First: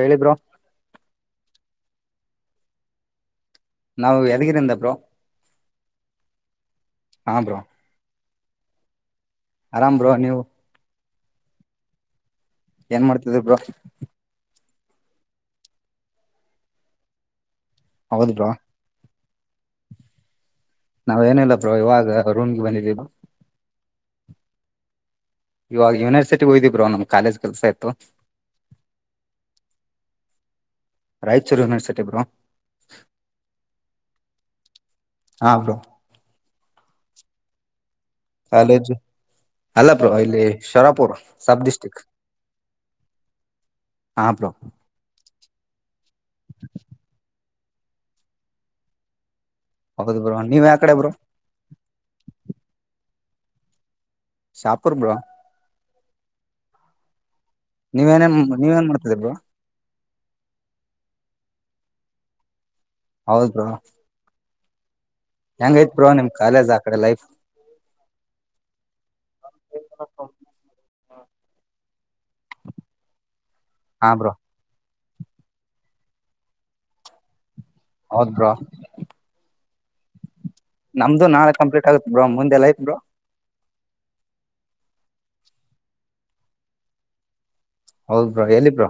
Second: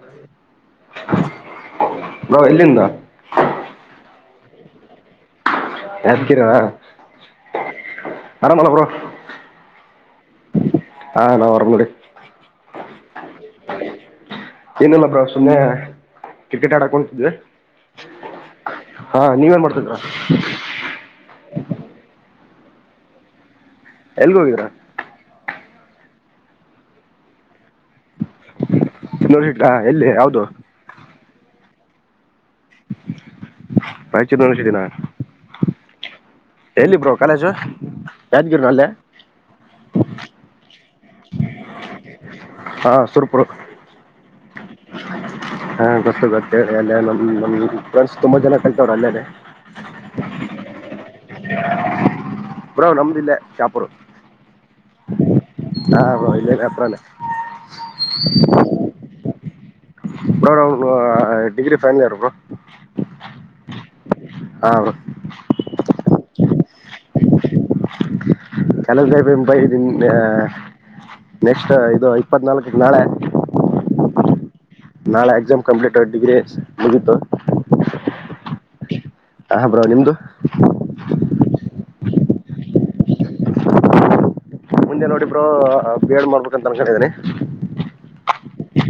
ಹೇಳಿ ಬ್ರೋ. ನಾವ್ ಎಲ್ಲಿಂದ. ನಾವು ಯಾದಗಿರಿಂದ ಬ್ರೋ. ಯಾದಗಿರ ಹಾ ಬ್ರೋ ಆರಾಮಲ್ಲ ಬರೋ. ಹಾ ಬ್ರೋ ನೀವು. ಹ ನಾ [unintelligible] ಏನ್ ಮಾಡ್ತಿದ ಬ್ರೋ. ಏನಲ್ಲ ಬ್ರೋ ಸುಮ್ಮನೆ ಕಿಕೆಟ್ ಆಡಕ್ ಹೋಗ್ತಿದ್ದೆ ಹೌದು ಬ್ರೋ ಹಾ ನೀವೇನ್ ಮಾಡ್ತಿದ್ ಬ್ರೋ. ನಾವ್ ಏನಿಲ್ಲ ಬ್ರೋ ಇವಾಗ ರೂಮ್ಗೆ ಬಂದಿದ್ವಿ ಎಲ್ಗ ಹೋಗಿದರಾ ಇವಾಗ ಯೂನಿವರ್ಸಿಟಿ ಹೋಗಿದ್ವಿ ಬ್ರೋ ನಮ್ ಕಾಲೇಜ್ ಕೆಲ್ಸ ಇತ್ತು. [unintelligible] ಎಲ್ಲಿ ಯಾವ್ದೂ [unintelligible] ಬ್ರೋ. [unintelligible] ಹಾ ಬ್ರೋ. ಎಲ್ಲಿ ಬ್ರೋ ಕಾಲೇಜು. ಯಾದಗಿರಿನ ಅಲ್ಲೇ ಕಾಲೇಜ್ ಅಲ್ಲ ಬ್ರೋ ಇಲ್ಲಿ ಶರಾ [unintelligible] ಸಬ್ ಡಿಸ್ಟಿಕ್. ಹಾ [unintelligible] ಹಾ ಅಪ್ಪಾ. ಹಾ ಗೊತ್ತ [unintelligible] ಫ್ರೆಂಡ್ ತುಂಬ ಜನ ಕಲ್ತಾವ್ರ ಅಲ್ಲೇನೆ ಹೌದು ಬ್ರೋ ನೀವ್ ಯಾ ಕಡೆ ಬ್ರೋ ಬ್ರೋ ನಮ್ದು ಇಲ್ಲೇ ಶಾಪೂರ ಶಾಪೂರ ಬ್ರೋ ಹಾ ಬ್ರೋ ಇಲ್ಲೆ ಶಾಪುರಣೆ ನೀವೇನೇನ್ ನೀವೇಏನ್ ಮಾಡ್ತಿದಿರಾ ಬ್ರೋ ಬೋ ಡಿಗ್ರಿ ಫೈನಲ್ ಇಯರ್ ಬ್ರೋ ಹೌದ ಬ್ರೋ ಹಾ ಬ್ರೋ ಹೆಂಗೈತ್ ಬೋ ನಿಮ್ ಕಾಲೇಜ್ ಆ ಕಡೆ ಲೈಫ್ ಕೆಲಾಸಾ ಬೈ ನಿ ನೆಕ್ಸ್ಟ್ ಇದು ಇಪ್ಪತ್ನಾಲ್ಕಕ್ ನಾಳೆ ಹಾ ಬ್ರೋ ನಾಳೆ ಎಕ್ಸಾಮ್ ಕಂಪ್ಲೀಟ್ ಆ ಡಿಗ್ರಿ ಮುಗಿತು ಹೌದ ಬ್ರೋ ಹಾ ಬ್ರೋ ನಿಮ್ಮದು ನಮ್ದು ನಾಳೆ ಕಂಪ್ಲೀಟ್ ಆಗತ್ ಬ್ರೋ ಮುಂದೆ ಲೈಫ್ ಬ್ರೋ ಮುಂದೆ ನೋಡಿ ಬ್ರೋ ಬಿಎಡ್ ಮಾಡ್ಬೇಕಂತ ಅನ್ಕೊಂಡು ಇದೀನಿ ಬ್ರೋ ಹೌದ್ ಬ್ರೋ ಎಲ್ಲಿ ಬ್ರೋ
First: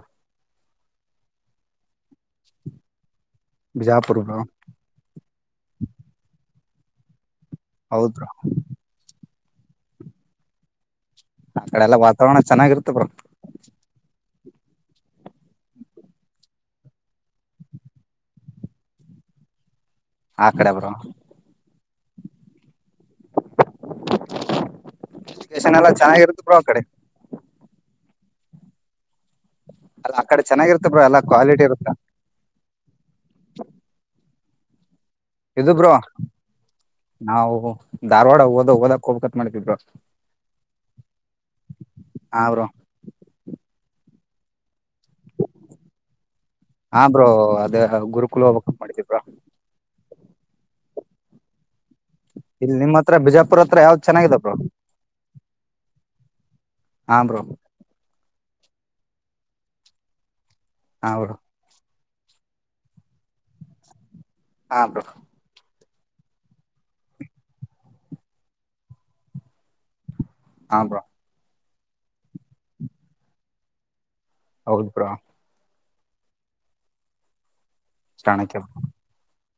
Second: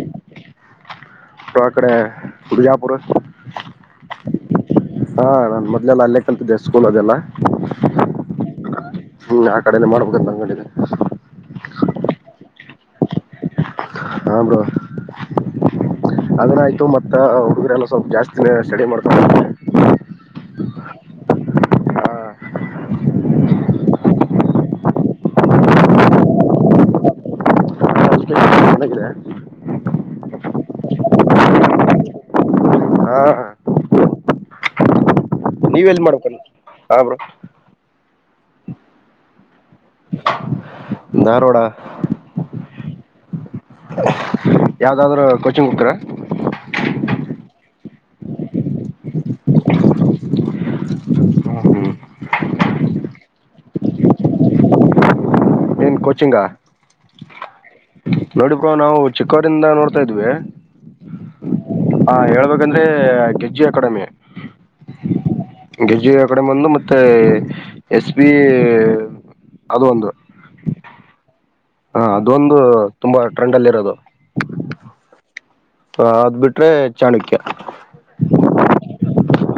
ಬ್ರೋ ಕಡೆ ಬಿಜಾಪುರ ಬಿಜಾಪುರಾ ಬ್ರೋ ಹಾ ನಾನ್ ಮೊದ್ಲೆಲ್ಲಾ ಅಲ್ಲೇ ಕಂತಿದ್ದೆ ಸ್ಕೂಲ್ ಅದೆಲ್ಲಾ ಹೌದ ಬ್ರೋ ಹ್ಮ್ ಆ ಕಡೆನ್ ಮಾಡ್ಬೇಕಂತ ಅನಕೊಂಡ ಇದೀನಿ ಆ ಕಡೆ ಎಲ್ಲಾ ವಾತಾವರಣ ಚೆನ್ನಾಗಿರ್ತ ಬ್ರೋ ಹಾ ಬ್ರೋ ಆದರೆ ಆಯ್ತು ಬ್ರೋ ಮತ್ತ ಹುಡುಗರೆ ಎಲ್ಲ ಸ್ವಲ್ಪ ಜಾಸ್ತಿನ ಸ್ಟಡಿ ಮಾಡ್ಕೊಂಡ ಆ ಕಡೆ ಬ್ರೋ ಎಜುಕೇಶನ್ ಎಲ್ಲ ಚೆನ್ನಾಗಿರುತ್ತ ಬ್ರೋ ಆ ಕಡೆ [unintelligible] ಅಲ್ಲ ಆ ಕಡೆ ಚೆನ್ನಾಗಿರ್ತ ಬ್ರೋ ಎಲ್ಲಾ ಕ್ವಾಲಿಟಿ ಇರುತ್ತಾ ಹಾ ಹಾ ಇದು ಬ್ರೋ ನೀವೆಲ್ಲಿ ಮಾಡ್ಬೇಕು ಹಾ ಬ್ರೋ ನಾವು ಧಾರವಾಡ ಓದಕ್ಕ ಓದಕ್ಕ ಹೋಗಬೇಕ್ ಮಾಡಿವ ಬ್ರೋ ಧಾರವಾಡ ಹಾ ಬ್ರೋ [unintelligible] ಯಾವ್ದಾದ್ರೂ ಕೋಚಿಂಗ್ ಹೊಕಿರ ಹಾ ಬ್ರೋ ಅದೇ ಗುರುಕುಲ ಹೋಗಬೇಕ್ ಮಾಡಿದೀವ ಬ್ರೋ ಹ್ಮ ಹ್ಮ ಇಲ್ಲಿ ನಿಮ್ಮ ಹತ್ರ ಬಿಜಾ ಪುರ ಹತ್ರ ಯಾವ್ದ್ ಚೆನ್ನಾಗಿದ ಬ್ರೋ ಏನ್ ಕೊಚಿಂಗಾ ಹಾ ಬ್ರೋ ನೋಡಿಪಾ ನಾವು ಚಿಕ್ಕವರಿಂದ ನೋಡ್ತಾ ಇದ್ವಿ ಹೌಡು ಹಾ ಹೇಳ್ಬೇಕಂದ್ರೆ ಕೆಜ್ಜಿ ಅಕಾಡೆಮಿ ಹಾ ಬ್ರೋ ಗಜೆ ಕಡಿಮೆ ಒಂದು ಮತ್ತೆ ಎಸ್ ಬಿ ಅದು ಒಂದು ಹಬಾ ಹಾ ಅದೊಂದು ತುಂಬಾ ಟ್ರೆಂಡ್ ಅಲ್ಲಿ ಇರೋದು ಹೌದುಪಡಾ ಅದ ಬಿಟ್ರೆ ಚಾಣಕ್ಯ ಚಾಣಕ್ಯ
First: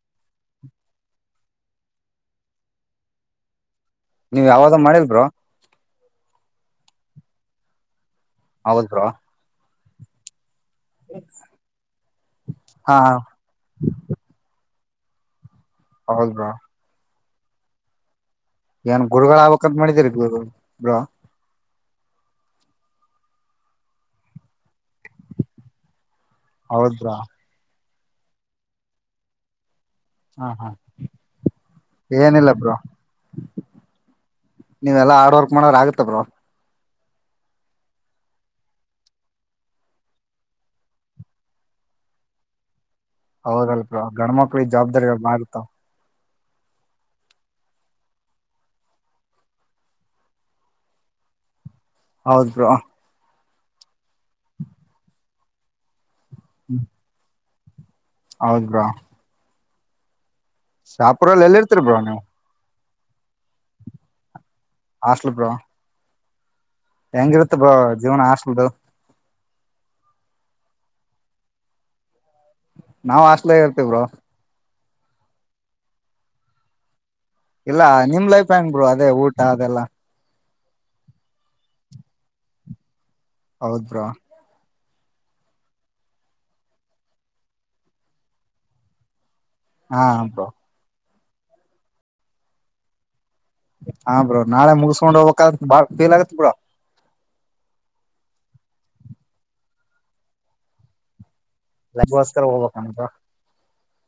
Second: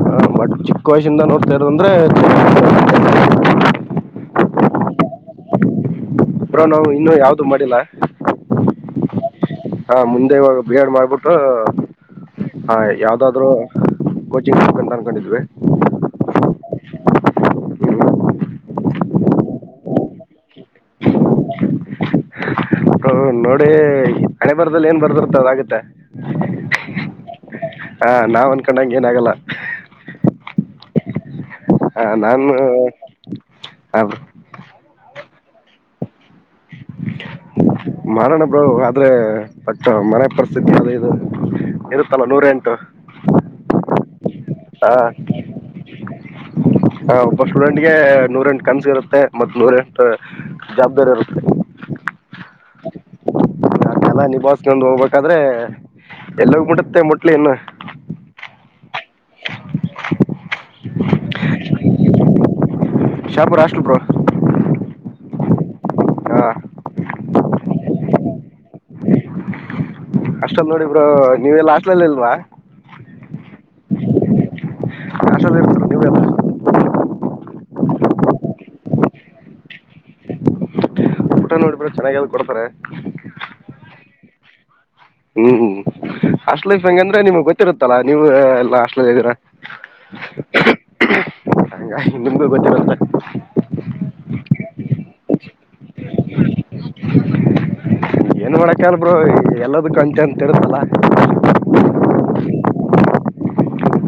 ಹ ಮ ಚಿಕ್ಕ ವಯಸಿಂದ ನೋಡ್ತಾರೋ ಅಂದ್ರೆ ನೀವ್ ಯಾವ್ದ್ ಮಾಡಿಲ್್ರರು ಬ್ರೋ ನಾವು ಇನ್ನುೂ ಯಾವ್ದು ಮಾಡಿಲ್ಲ ಹೌತ್ ಹಾ ಮುಂದೆವಾಗ ಬಿ ಎಡ್ ಮಾಡ್ಬಿಟ್ಟು ಹ ಹಾ ಯಾವ್ದಾದ್ರು ಕೋಚಿಂಗ್ ಕನ್ಕೊಂಡಿದ್ವಿ ಹೌದವಾಾ ಏನ್ ಗುರುಗಳ ಆಕತ್ ಮಾಡಿದೀರಿ ಗು ಗು್ರ ಹ ನೋಡಿ ಹಣೆ ಬರದದಲ್ಲಿ ಏನ್ ಬರ್ದಿರ್ತ ಅದಾಗುತ್ತೆ ಹೌದ್ರಾ ಹ ನಾವ್ ಅನ್ಕೊಂಡಂಗ ಏನ ಆಾಗಲ್ಲ ಹಾ ಹಾ ಹ ಏನಿಲ್ಲ ನಾನು ಬ್ರೋ ನೀವೆಲ್ಲಾ ಆಡವರ್ ಚಮವರ್ ಆಗತ್ತ ಬ್ರ ಮೋಣ ಬ್ರೋ ಆದ್ರೆ ಬಟ್ ಮನೆ ಪರಿಸ್ಥಿತಿ ಯಾವ್ದ ಇದು ಇರುತ್ತಲ್ಲ ನೂರ ಎಂಟು ಹೌದಲ್ಪ ಗಣಮ ಜವಾಬ್ದಾರಿ ಮಾರತಾವ ಹ ಒಬ್ಬ ಸ್ಟೂಡೆಂಟ್ಗೆ ನೂರಂಟು ಕನ್ಸು ಇರುತ್ತೆ ಮತ್ತ್ ನೂರ ಎಂಟು ಜವಾಬ್ದಾರಿ ಇರುತ್ತೆ ಹೌದ ಬ್ರೋ ೆಲ್ಲ ನಿಭಸ್ಗೆ ಒಂದು ಹೋಗ್ಬೇಕಾದ್ರೆ ಎಲ್ಲ ಮುಡುತ್ತೆ ಮುಟ್ಲಿ ಇನ್ನು ಹೌದ್ರಾ ಶಾಪುರಲ್ಲಿ ಎಲ್ಲಿ ಇರ್ತೀರಿ ಬ್ರೋ ನೀವು ಶಾಪುರ ಅಾಷ್ಟಪ ಹಾಸ್ಲ್ಪರ ಹಾ ಹೆಂಗಿರುತ್ತ ಬ ಜೀವನ ಆಸ್ಲ್ದು ಅಷ್ಟಲ್ ನೋಡಿ ಇಬ್್ರರು ನೀವವೆಲ್ಲಾ ಹಾಟ್ಲಲ್ಲಿ ಇಲ್ವಾ ನಾವ್ ಹಾಸ್ಟ್ಲಾಗ ಇರ್ತೀವಿ ಬ್ರೋ ಆಸರ್ ನೀವಲ್ಲ ಇಲ್ಲ ನಿಮ್ ಲೈಫ್ ಹೆಂಗ್ರು ಅದೇ ಊಟ ಅದೆಲ್ಲಾ ಊಟ ನೋಡಿಬ್ರೆ ಚೆನ್ನಾಗ ಕೊಡ್ತಾರೆ ಹೌದಬ್ರಾ ಹ್ಮ್ ಅಷ್ಟಲ ಇಂಗ ಅಂದ್ರೆ ನಿಮಗ್ ಗೊತ್ತಿರುತ್ತಲ್ಲಾ ನೀವು ಎಲ್ಲ ಅಲ ಇದ್ದೀರಾ ಹಾ ಅಬ ಹ ನಿಮ್ಗೂ ಗೊತ್ತಿರಂತ ಹಾ ಬ್ರೋ ನಾಳೆ ಮುಗಸ್ಕೊಂಡ್ ಹೋಗ್ಬೇಕ್ದ್ರಾ ಬಾಳ್ ಫೀಲ್ ಆಗತ್ ಬ್ರೋ ಮಾಡಕ ಎಲ್ ಬ್ರೋ ಎಲ್ಲ ಕಂಟೆಂಟ್ ಇರುತ್ತಲ್ಲ ಲಗುವೋಸ್ಕರ ಹೋಗ್ಬೇಕಂತ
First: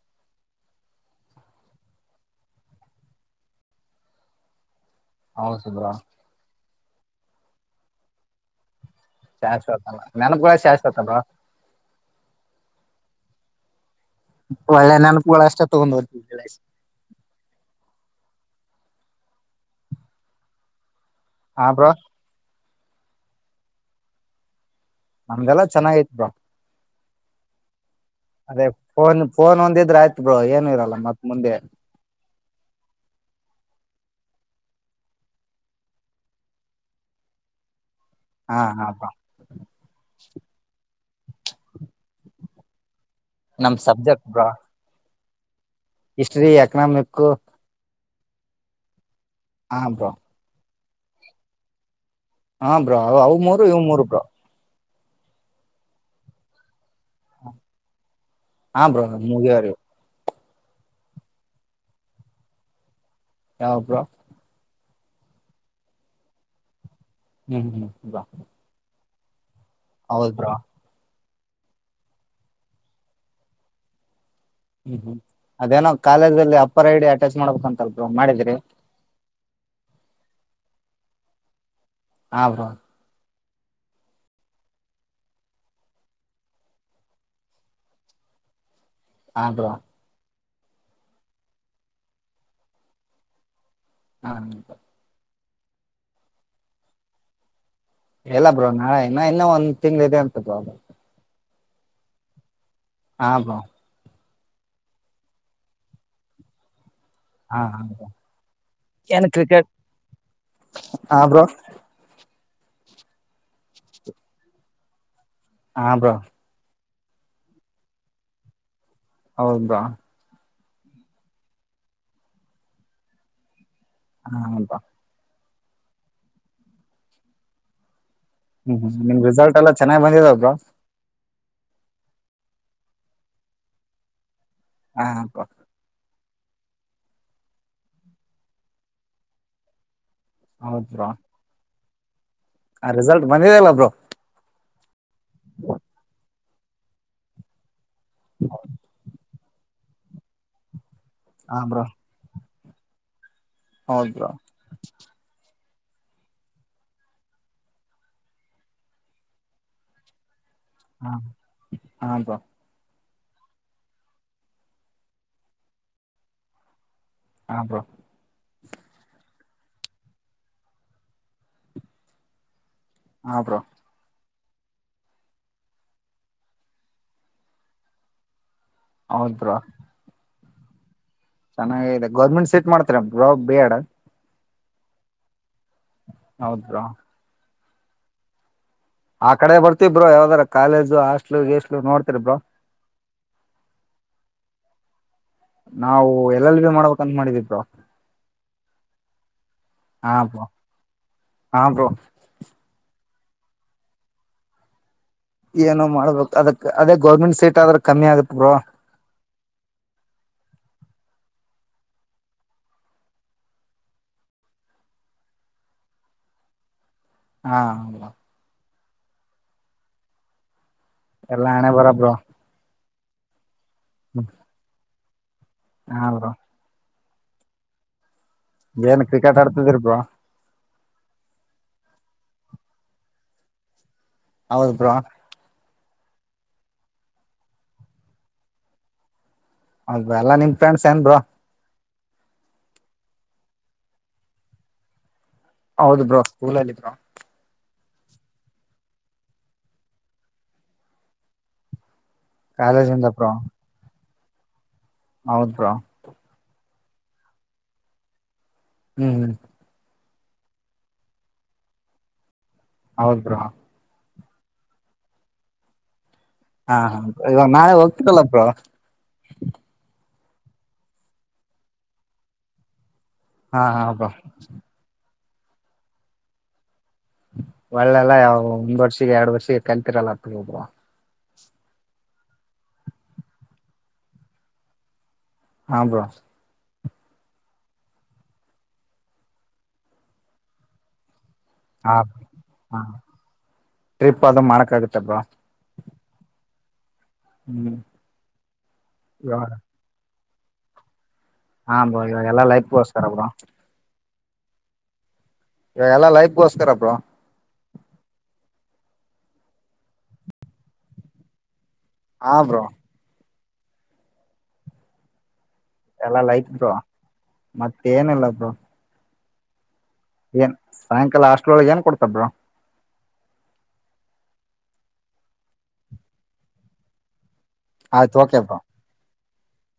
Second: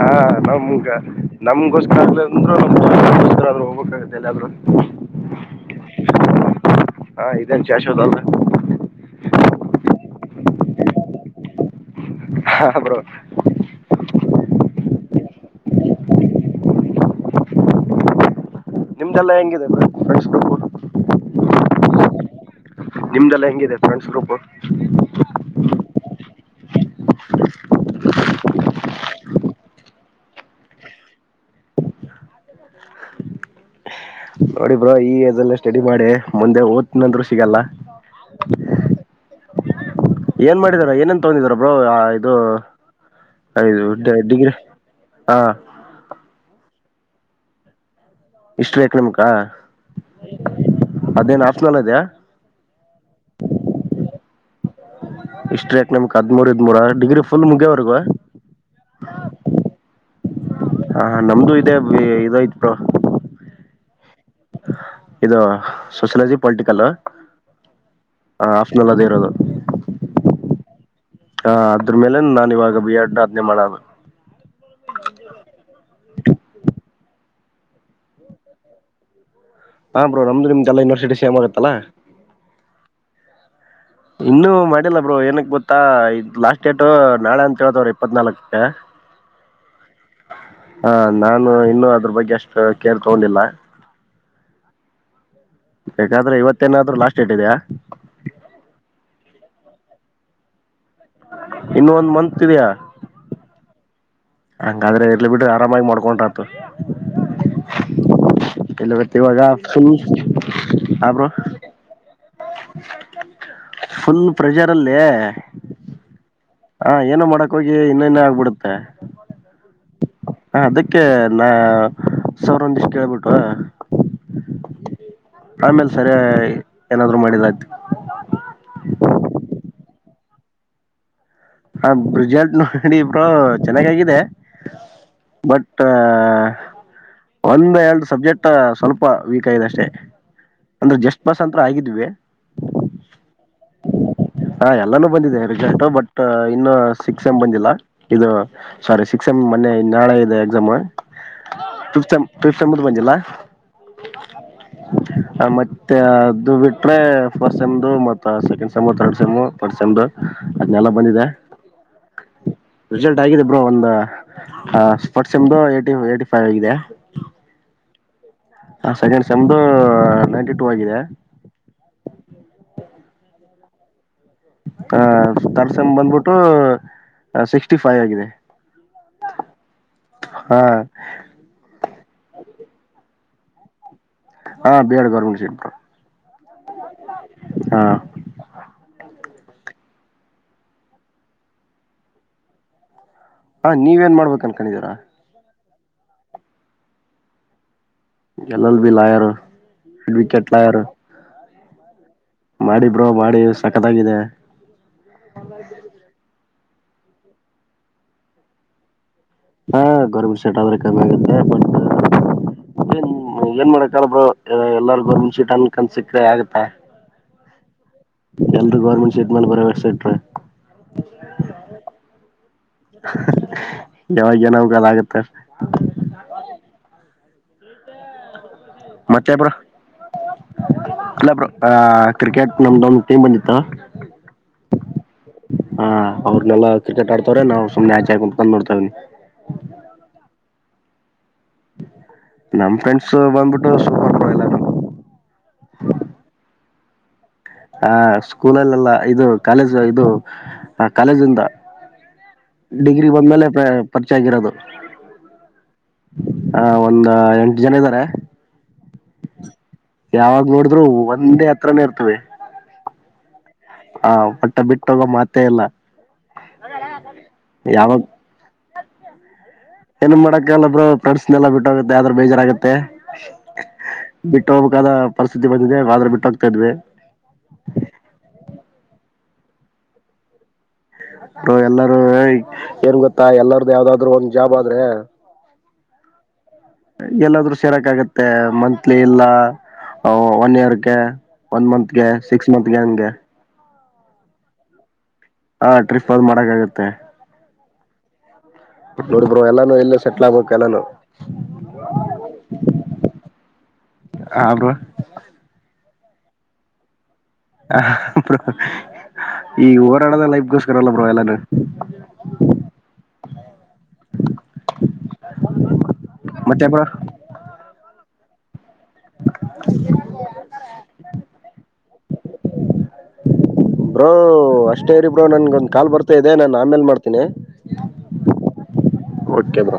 ಹಾ ನಮ್ಗ ನಮಗೋಸ್ಕರ ಅಂದ್ರುಸ್ರ ಆದರು ಹೋಗ್ಬೇಕಾಗತ್ತೆಲ್ಲ ಆದ್ರರು ಹೌಸಿದರಾ ಹಾ ಇದನ್ ಚಷೋದ ಅಲ್ಲ ಶಾಶ್ವತಲ್ಲ ನೆನಪಗಳ ಶಾಶ್ವತಲ್ವ ಹ ಬ್ರೋ ಒಳ್ಳೆ ನೆನಪುಗಳು ಅಷ್ಟ ತಗೊಂಡ [unintelligible] ನಿಮ್ದೆಲ್ಲ ಹೆಂಗಿದೆ ಮ ಮಸ್ಕರು ಹಾ ಬ್ರೋ ನಿಮ್ದಲ್ಲ ಹೆಂಗಿದೆ ಫ್ರೆಂಡ್ ಗ್ರೂಪ್ ನಮ್ದಲ್ಲಾ ಚೆನ್ನಾಗೈತ್ ಬ್ರೋ [inaudible] ಅದೇ ಫೋನ್ ಫೋನ್ ಒಂದಿದ್ರ ಆಯ್ತ್ ಬ್ರೋ ಏನು ಇರಲ್ಲ ಮತ್ ಮುಂದೆ ನೋಡಿ ಬ್ರೋ ಈ ಅದೆಲ್ಲ ಸ್ಟಡಿ ಮಾಡಿ ಮುಂದೆ ಓದತಿನಿದ್ರು ಸಿಗಲ್ಲ ಹಾ ಹಬಾ ಏನ್ ಮಾಡಿದಾರ ಏನಂತ ತಂದಿದರ ಬ್ರೋ ಆ ಇದು ನಮ್ ಹಯದು ಡ ಸಬ್ಜೆಕ್ಟ್ ಬ್ರೋ ಡಿಗ್ರಿ ಹಾ ನಕ್ಕು [unintelligible] ಇಷ್ಟು ಬೇಕು ನಿಮ್ಗ ಹ ಬ್ರೋ ಅದೇನ್ ಅಪ್ಸೆನಲ್ ಅದೆಯ ಹಾ ಬ್ರೋ ಅವ ಮೂರು ಇವ್ ಮೂರು ಬ್ರೋ ಇಷ್ಟ ರೇಟ್ ನಮಕ್ ಹದಮೂರ ಇದಮೂರ ಡಿಗ್ರಿ ಫುಲ್ ಮುಗ್ಯವರ್ಗ ಹಾ ಬ್ರೋ ಮುಗಿಯವರೆಗು ಹ ನಮ್ದು ಇದೆ ಇದ್ತ್ ಬ್ರೋ ಯಾವ ಬ್ರೋ ಇದು ಸೋಷಲಜಿ ಪೊಲಿಟಿಕಲ್ ಹ್ಮ್ ಹ್ಮ್ ವಾ್ ಆಪ್ಷನಲ್ ಅದೇ ಇರೋದು ಹೌದ್ ಬ್ರೋ ಹಾ ಅದ್ರ ಮೇಲೆ ನಾನ ಇವಾಗ ಬಿ ಆಡ್ ಆದ್ಞೆ ಮಾಡದು ಹ್ಮ್ ಹ್ಮ್ ಅದೇನೋ ಕಾಲೇಜ್ ಅಲ್ಲಿ ಅಪ್ಪರ್ ಐಡಿ ಸರ್ಚ ಮಾಡ್ಬೇಕಂತ ಅಲ್ ಬ್ರೋ ಮಾಡಿದ್ರಿ ಹಾ ಬ್ರೋ ನಮ್ದು ನಿಮ್ದ ಎಲಾ ಯನಿವರ್ಸಟಿ ಸೇಮ್ಗುತ್ತತ್ತಲ್ಲ ಹಾ ಬ್ರೋ ಇನ್ನುೂ ಮಾಡಿಲ್ಲ ಬ್ರೋ ಏನಕ್ ಗೊತ್ತಾ ಇದ್ ಲಾಸ್ಟ್ ಡೇಟ್ ನಾಳೆ ಅಂತ ಹೇಳತವ್ರರು ಇಪ್ಪತ್ ನಾಲ್ಕಕೆ ಹಾ ಬ್ರೋ [unintelligible] ಹ ನಾನು ಇನ್ನು ಅದ್ರ ಬಗ್ಗೆ ಅಷ್ಟು ಕೇರ್ ತಗೊಂಡಿಲ್ಲ ಹಾ ಹ ಬಾೇಕಾದ್ರೆ ಇವತ್ತೇನಾದ್ರು ಲಾಸ್ಟ್ ಡೇಟ್ ಇದೆಯಾ ಎಲ್ಲ ಬ್ರೋ ನಾಳ ಇನ್ನು ಇನ್ನೊ ಒಂದ್ ತಿಂಗ್ಳ ಇದೆ ಅಂತದ ಇನ್ನ ಒಂದ್ ಮಂತ್ ಇದೆಯಾ ಹಾಬಾ ಹಂಗಾದ್ರೆ ಇರ್ಲ್ ಬಿ್ರ ಆರಾಮಾಗಿ ಮಾಡ್ಕೊಂಡ್ರತ ಹಾ ಹಾ [inaudible] ಇಲ್ಲ ಏನ್ ಕ್ರಿಕೆಟ್ ಬತ್ತೆವಾಗರು ಹಾ ಬ್ರೋ [inaudible] ಫುಲ್ ಪ್ರೆಷರ್ ಅಲ್ಲಿ ಹಾ ಬ್ರೋ ಹಾ ಏನೋ ಮಾಡಕ್ ಹೋಗಿ ಇನ್ನ ಇನ್ನ ಆಗ್ಬಿಡುತ್ತೆ ಹೌದಾ ಹ ಅದಕ್ಕೆ ನಾ ಸರಂದಿಷ್ಟ್ ಕೇಳ್ಬಿಟ್ಟು ಹಾಬಾ ಆಮೇಲ್ ಸರಿಯ ಏನಾದ್ರು ಮಾಡಿಲ್ಲ ಆಯ್ತು ಚೆನ್ನಾಗಿ್ ಬಂದಿದೆ ಒಬ್ಬ [inaudible] ಹಾ ಬ್ರಿಜಾಟ್ ನೋಡಿ ಇಬ್ರ ಚೆನ್ನಾಗ ಆಗಾಗಿದೆ ಹಾ ಬ್ರೋ [inaudible] ಬಟ್ ಒಂದ ಎರಡು ಸಬ್ಜೆಕ್ಟ್ ಸ್ವಲ್ಪ ವೀಕ್ ಆಗಿದೆ ಅಷ್ಟೇ ಅಂದ್ರೆ ಜಸ್ಟ್ ಬಸ್ ಅಂತತ್ರ ಆಗಿದ ಇುವೆ ಆ ರಿಸಲ್ಟ್ ಬಂದಿದೆಲ್ಲಬ್ರು ಹಾ ಎಲ್ಲಾನು ಬಂದಿದೆರಿಂ ಬಟ್ ಇನ್ನು ಸಿಕ್ಸ್ ಎಮ್ ಬಂದಿಲ್ಲ ಇದು ಸಾರಿ ಸಿಕ್ಸೆಮ್ ಮೊನ್ನೆ ನಾಳೆ ಇದೆ ಎಕ್ಸಾಮ್ ಹಾ ಬ್ರೋ ಿಫ್ ತಂಬದ ಬಂಜಿಲ್ಲಾ ಹೌದ್ ಬ್ರೋ [inaudible] ಹ ಮತ್ತ ಮ ಅದು ಬಿಟ್ರೆ ಫಸ್ಟ್ ಸಮ್ದು ಮ ಸೆಕೆಂಡ್ ಸೆಮು ಥರ್ಡ್ ಸೆಮು ರ್ ಸೆಮು ಹಾ ಹಾಬ ರಿಸಲ್ಟ್ ಆಗಿದೆ ಬ್ರೋ ಒಂದು ಸ್ಪೋಟ್ಸಮು ಏಿ ಏ್ಟಿ ಫೈವ್ ಆಗಿದೆ ಹಬೋ ಹ ಸೆಕೆಂಡ್ ಸೆಮ್ದು ನೈಂಟಿ ಟೂ ಆಗಿದೆ ಹಬರ [unintelligible] ಹ ತರ್ಸಮ್ ಬಂದ್ಬಿಟ್ಟು ಸಿಕ್ಸ್ಟಿ ಫೈವ್ ಆಗಿದೆ ಹೌದ್ರಾ ಹಾ ಚೆನ್ನಾಗಾಗಿದೆ ಗೌರ್ಮೆಂಟ್ ಸೆಟ್ ಮಾಡ್ತಾರ ರಾ ಬೇ್ಯಾಡ ಹಾಂ ಬಿ ಎಡ್ ಗೌರ್ಮೆಂಟ್ ಶಲ್ ಹೌದ್ರಾ ಹಾ ಆ ಕಡೆ ಬರ್ತೀ ಬ್ರೋ ಯಾವ್ದಾರ ಕಾಲೇಜು ಹಾಸ್ಟ್ಲು ಜಗಿಸ್ಲೋ ನೋಡ್ತರಿ ಬ್ರೋ ಹ ನೀವ ಏನ್ ಮಾಡ್ಬೇಕ ಅನ್ಕೊಂಡಿದೀರಾ ನಾವು ಎಲ್ಲಲ್ಲಿ ಭ ಮಾಡ್ಬೇಕಂತ ಮಾಡಿದಿದ್ರ ಎಲಲ್ ಬಿ ಲಾಯರ ಹಾ ಎ ಬ್ರೋ ವಿಕೆಟ್ ಲಾಯರ್ ಹಾ ಬ್ರೋ ಮಾಡಿ ಬ್ರೋ ಮಾಡಿ ಸಕತಾಗಿದೆ ಏನೋ ಮಾಡ್ಬೇಕು ಅದಕ್ಕೆ ಅದೇ ಗೌರ್ಮೆಂಟ್ ಸೀಟ್ ಆದ್ರೆ ಕಮ್ಮಿ ಆಗತ್ ಬ್ರೋ ಹಾ ಗೌರ್ಮೆಂಟ್ ಸೀಟ್ ಆದ್ರೆ ಕಮ್ಮಿ ಆಗುತ್ತೆ ಬಟ್ ಏನ್ ಏನ್ ಮಾಡಕಲ್ ಬ ಎಲ್ಲಾರು ಗೋರ್ಮೆಂಟ್ ಸೀಟ್ ಅನ್ಕನ್ಸಕ್ಕ್ರೆ ಆಗತ್ತಾ ಹಾ ಹ [inaudible] ಗೌರ್ಮೆಂಟ್ ಸೈಟ್ ಮೇಲೆ ಪ್ರೈವಟ್ ಸೈಟ್್ ಎಲ್ಲಾ ಹಣೆ ಬರ ಬ್ರೋ ಹ [inaudible] ಯಾವಾಗ್ಯ ಏನಾಗಬೇಕಾದಾಗು ಆಗುತ್ತೆ ತ್ತ [inaudible] ಹಾ ಬ್ರೋ ಏನ್ ಕ್ರಿಕೆಟ್ ಮತ್ತೆಬ್ರು ಆಡ್ತಿದಿರಿ ಬ್ರೋ ಎಲ್ಲ ಬರೋ ಆ ಕ್ರಿಕೆಟ್ ನಮ್ದ ಒಂದು ಟೀಮ್ ಬಂದಿತ್ತಾ ಹೌದು ಬ್ರಾ ಹಾ ಅವ್ರನ್ನನೆಲ್ಲಾ ಕ್ರಿಕೆಟ್ ಆಡ್ತವ್ರೆ ನಾವು ಸುಮ್ನೆ ಆಚ್ ಆಗಟ್ಕೊಂಡ್ ನಡ್ತವ್ನಿ ಹೌರ ಎಲ್ಲಾ ನಿಮ್ ಫ್ರೆಂಡ್ಸ್ ಏನ್ರು ನಮ ಫ್ರೆಂಡ್ಸ್ ಬಂದ್ಬಿಟ್ಟು ಸೂಪರ್ ಇಲ್ಲ ಹೌದು ಬ್ರೋ [inaudible] ಹ ಸ್ಕೂಲಲ್ಲೆಲ್ಲ ಇದು ಕಾಲೇಜ್ ಇದು ಕಾಲೇಜಿಂದ ಕಾಲೇಜಿಂದ ಡಿಗ್ರಿ ಬಂದ್ಮೇಲೆ ಪರಿಚಯ ಆಗಿರೋದು ಹೌದ್ರಾ ಹ ಒಂದ ಎಂಟು ಜನ ಇದ್ದಾರೆ ಹ್ಮ್ ಹ್ಮ್ ಯಾವಾಗ್ ನೋಡಿದ್ರು ಒಂದೇ ಹತ್ರನೇ ಇರ್ತವೆ ಹೌದ್ರಾ ಹ ಪಟ್ಟ ಬಿಟ್ಟೋಗೋ ಮಾತ ಇಲ್ಲ ಹಾ ಹಾ ಈಗ ನಾಳೆ ಯಾವಾಗ ಹೋಗ್ತರಲ್ಲಪ್ರ ಏನ್ ಮಾಡಕಲ್ಲ ಬ್ರಡ್ಸ್ನೆಲ್ಲ ಬಿಟ್ಟೋಗುತ್ತೆ ಆದ್ರೂ ಬೇಜಾರಾಗುತ್ತೆ ಹಾ ಹಾ ಬ್ರೋ ಬಿಟ್ಟೋಬೇಕದ ಪರಿಸ್ಥಿತಿ ಬಂದಿದೆ ಆದ್ರ ಬಿಟ್ಟೋಗ್ತಾ ಇದ್ವಿ ಒಳ್ಳೆಲ್ಲ ಯಾವ ಒಂದ್ ವರ್ಷಿಗೆ ಎರಡ್ ವರ್ಷ ಸ ಕಣತರಲ್ಲ ಅಬ ಎಲ್ಲಾರೂ ಏನ್ ಗೊತ್ತಾ ಎಲ್ಲಾರ್ದ ಯಾವ್ದಾದ್ರು ಒಂದ್ ಜಾಬ್ ಆದ್ರೆ ಹಾ ಬ್ರೋ. ಎಲ್ಲಾದ್ರೂ ಸೇರಕ ಆಗತ್ತೆ ಮಂತ್ಲಿ ಇಲ್ಲ ಒನ್ ಇಯರ್ಗೆ. ಒನ್ ಹಾ ಮಂತ್ಗೆ ಸಿಕ್ಸ್ ಹಾ ಮಂತ್ಗೆ ಅಂಗೆ. ಟ್ರಿಪ್ ಅದು ಮಾಡಕ ಆಗುತ್ತಾ ಬ್ರೋ. ಹಾ ಟ್ರಿಪ್ ಆದು ಮಾಡಕಾಗತ್ತೆ. ಹ್ಮ್. ನೋಡ ಬ್ರೋ ಇವಾಗ ಎಲ್ಲಾನು ಎಲ್ಲ. ಸೆಟ್ಲ್ ಆಗಬೇಕ ಎಲ್ಲಾನು. ಹಾ ಬೋ ಇವಾಗೆಲ್ಲಾ ಲೈಫಗೋಸ್ಕರ ಬ್ರೋ. ಹಾ ಬ್ರೋ. ಎಲ್ಲ ಲೈಫ್ಗೋಸ್ಕರ ಬ್ರೋ. ಹ ಬ್ರೋ ಈ ಓಡಾಡೋದೆ ಲೈಫಗೋಸ್ಕರ ಅಲ್ಲ ಬ್ರೋ ಎಲ್ಲಾನು. ಹಾ ಬ್ರೋ [inaudible] ಎಲ್ಲಾ ಲೈಫ ಬ್ರೋ ಮತ್ತ ಏನಿಲ್ಲ. ಬ್ರೋ. [inaudible] ಏನ್ ಸಾಯಂಕಾಲ ಅಷ್ಟ್ರೊಳಗ ಏನ್ ಕೊಡ್ತಾರೆ ಬ್ರೋ. ಬ್ರೋ ಅಷ್ಟೇ ರಿ ಬ್ರೋ ನನ್ಗೊಂದ್ ಕಾಲ್ ಬರ್ತಾ ಇದೆ ನಾನ ಆಮೇಲ್ ಮಾಡ್ತೀನಿ. ಆಯ್ತು ಓಕೆ ಬ್ರೋ. Okay bro.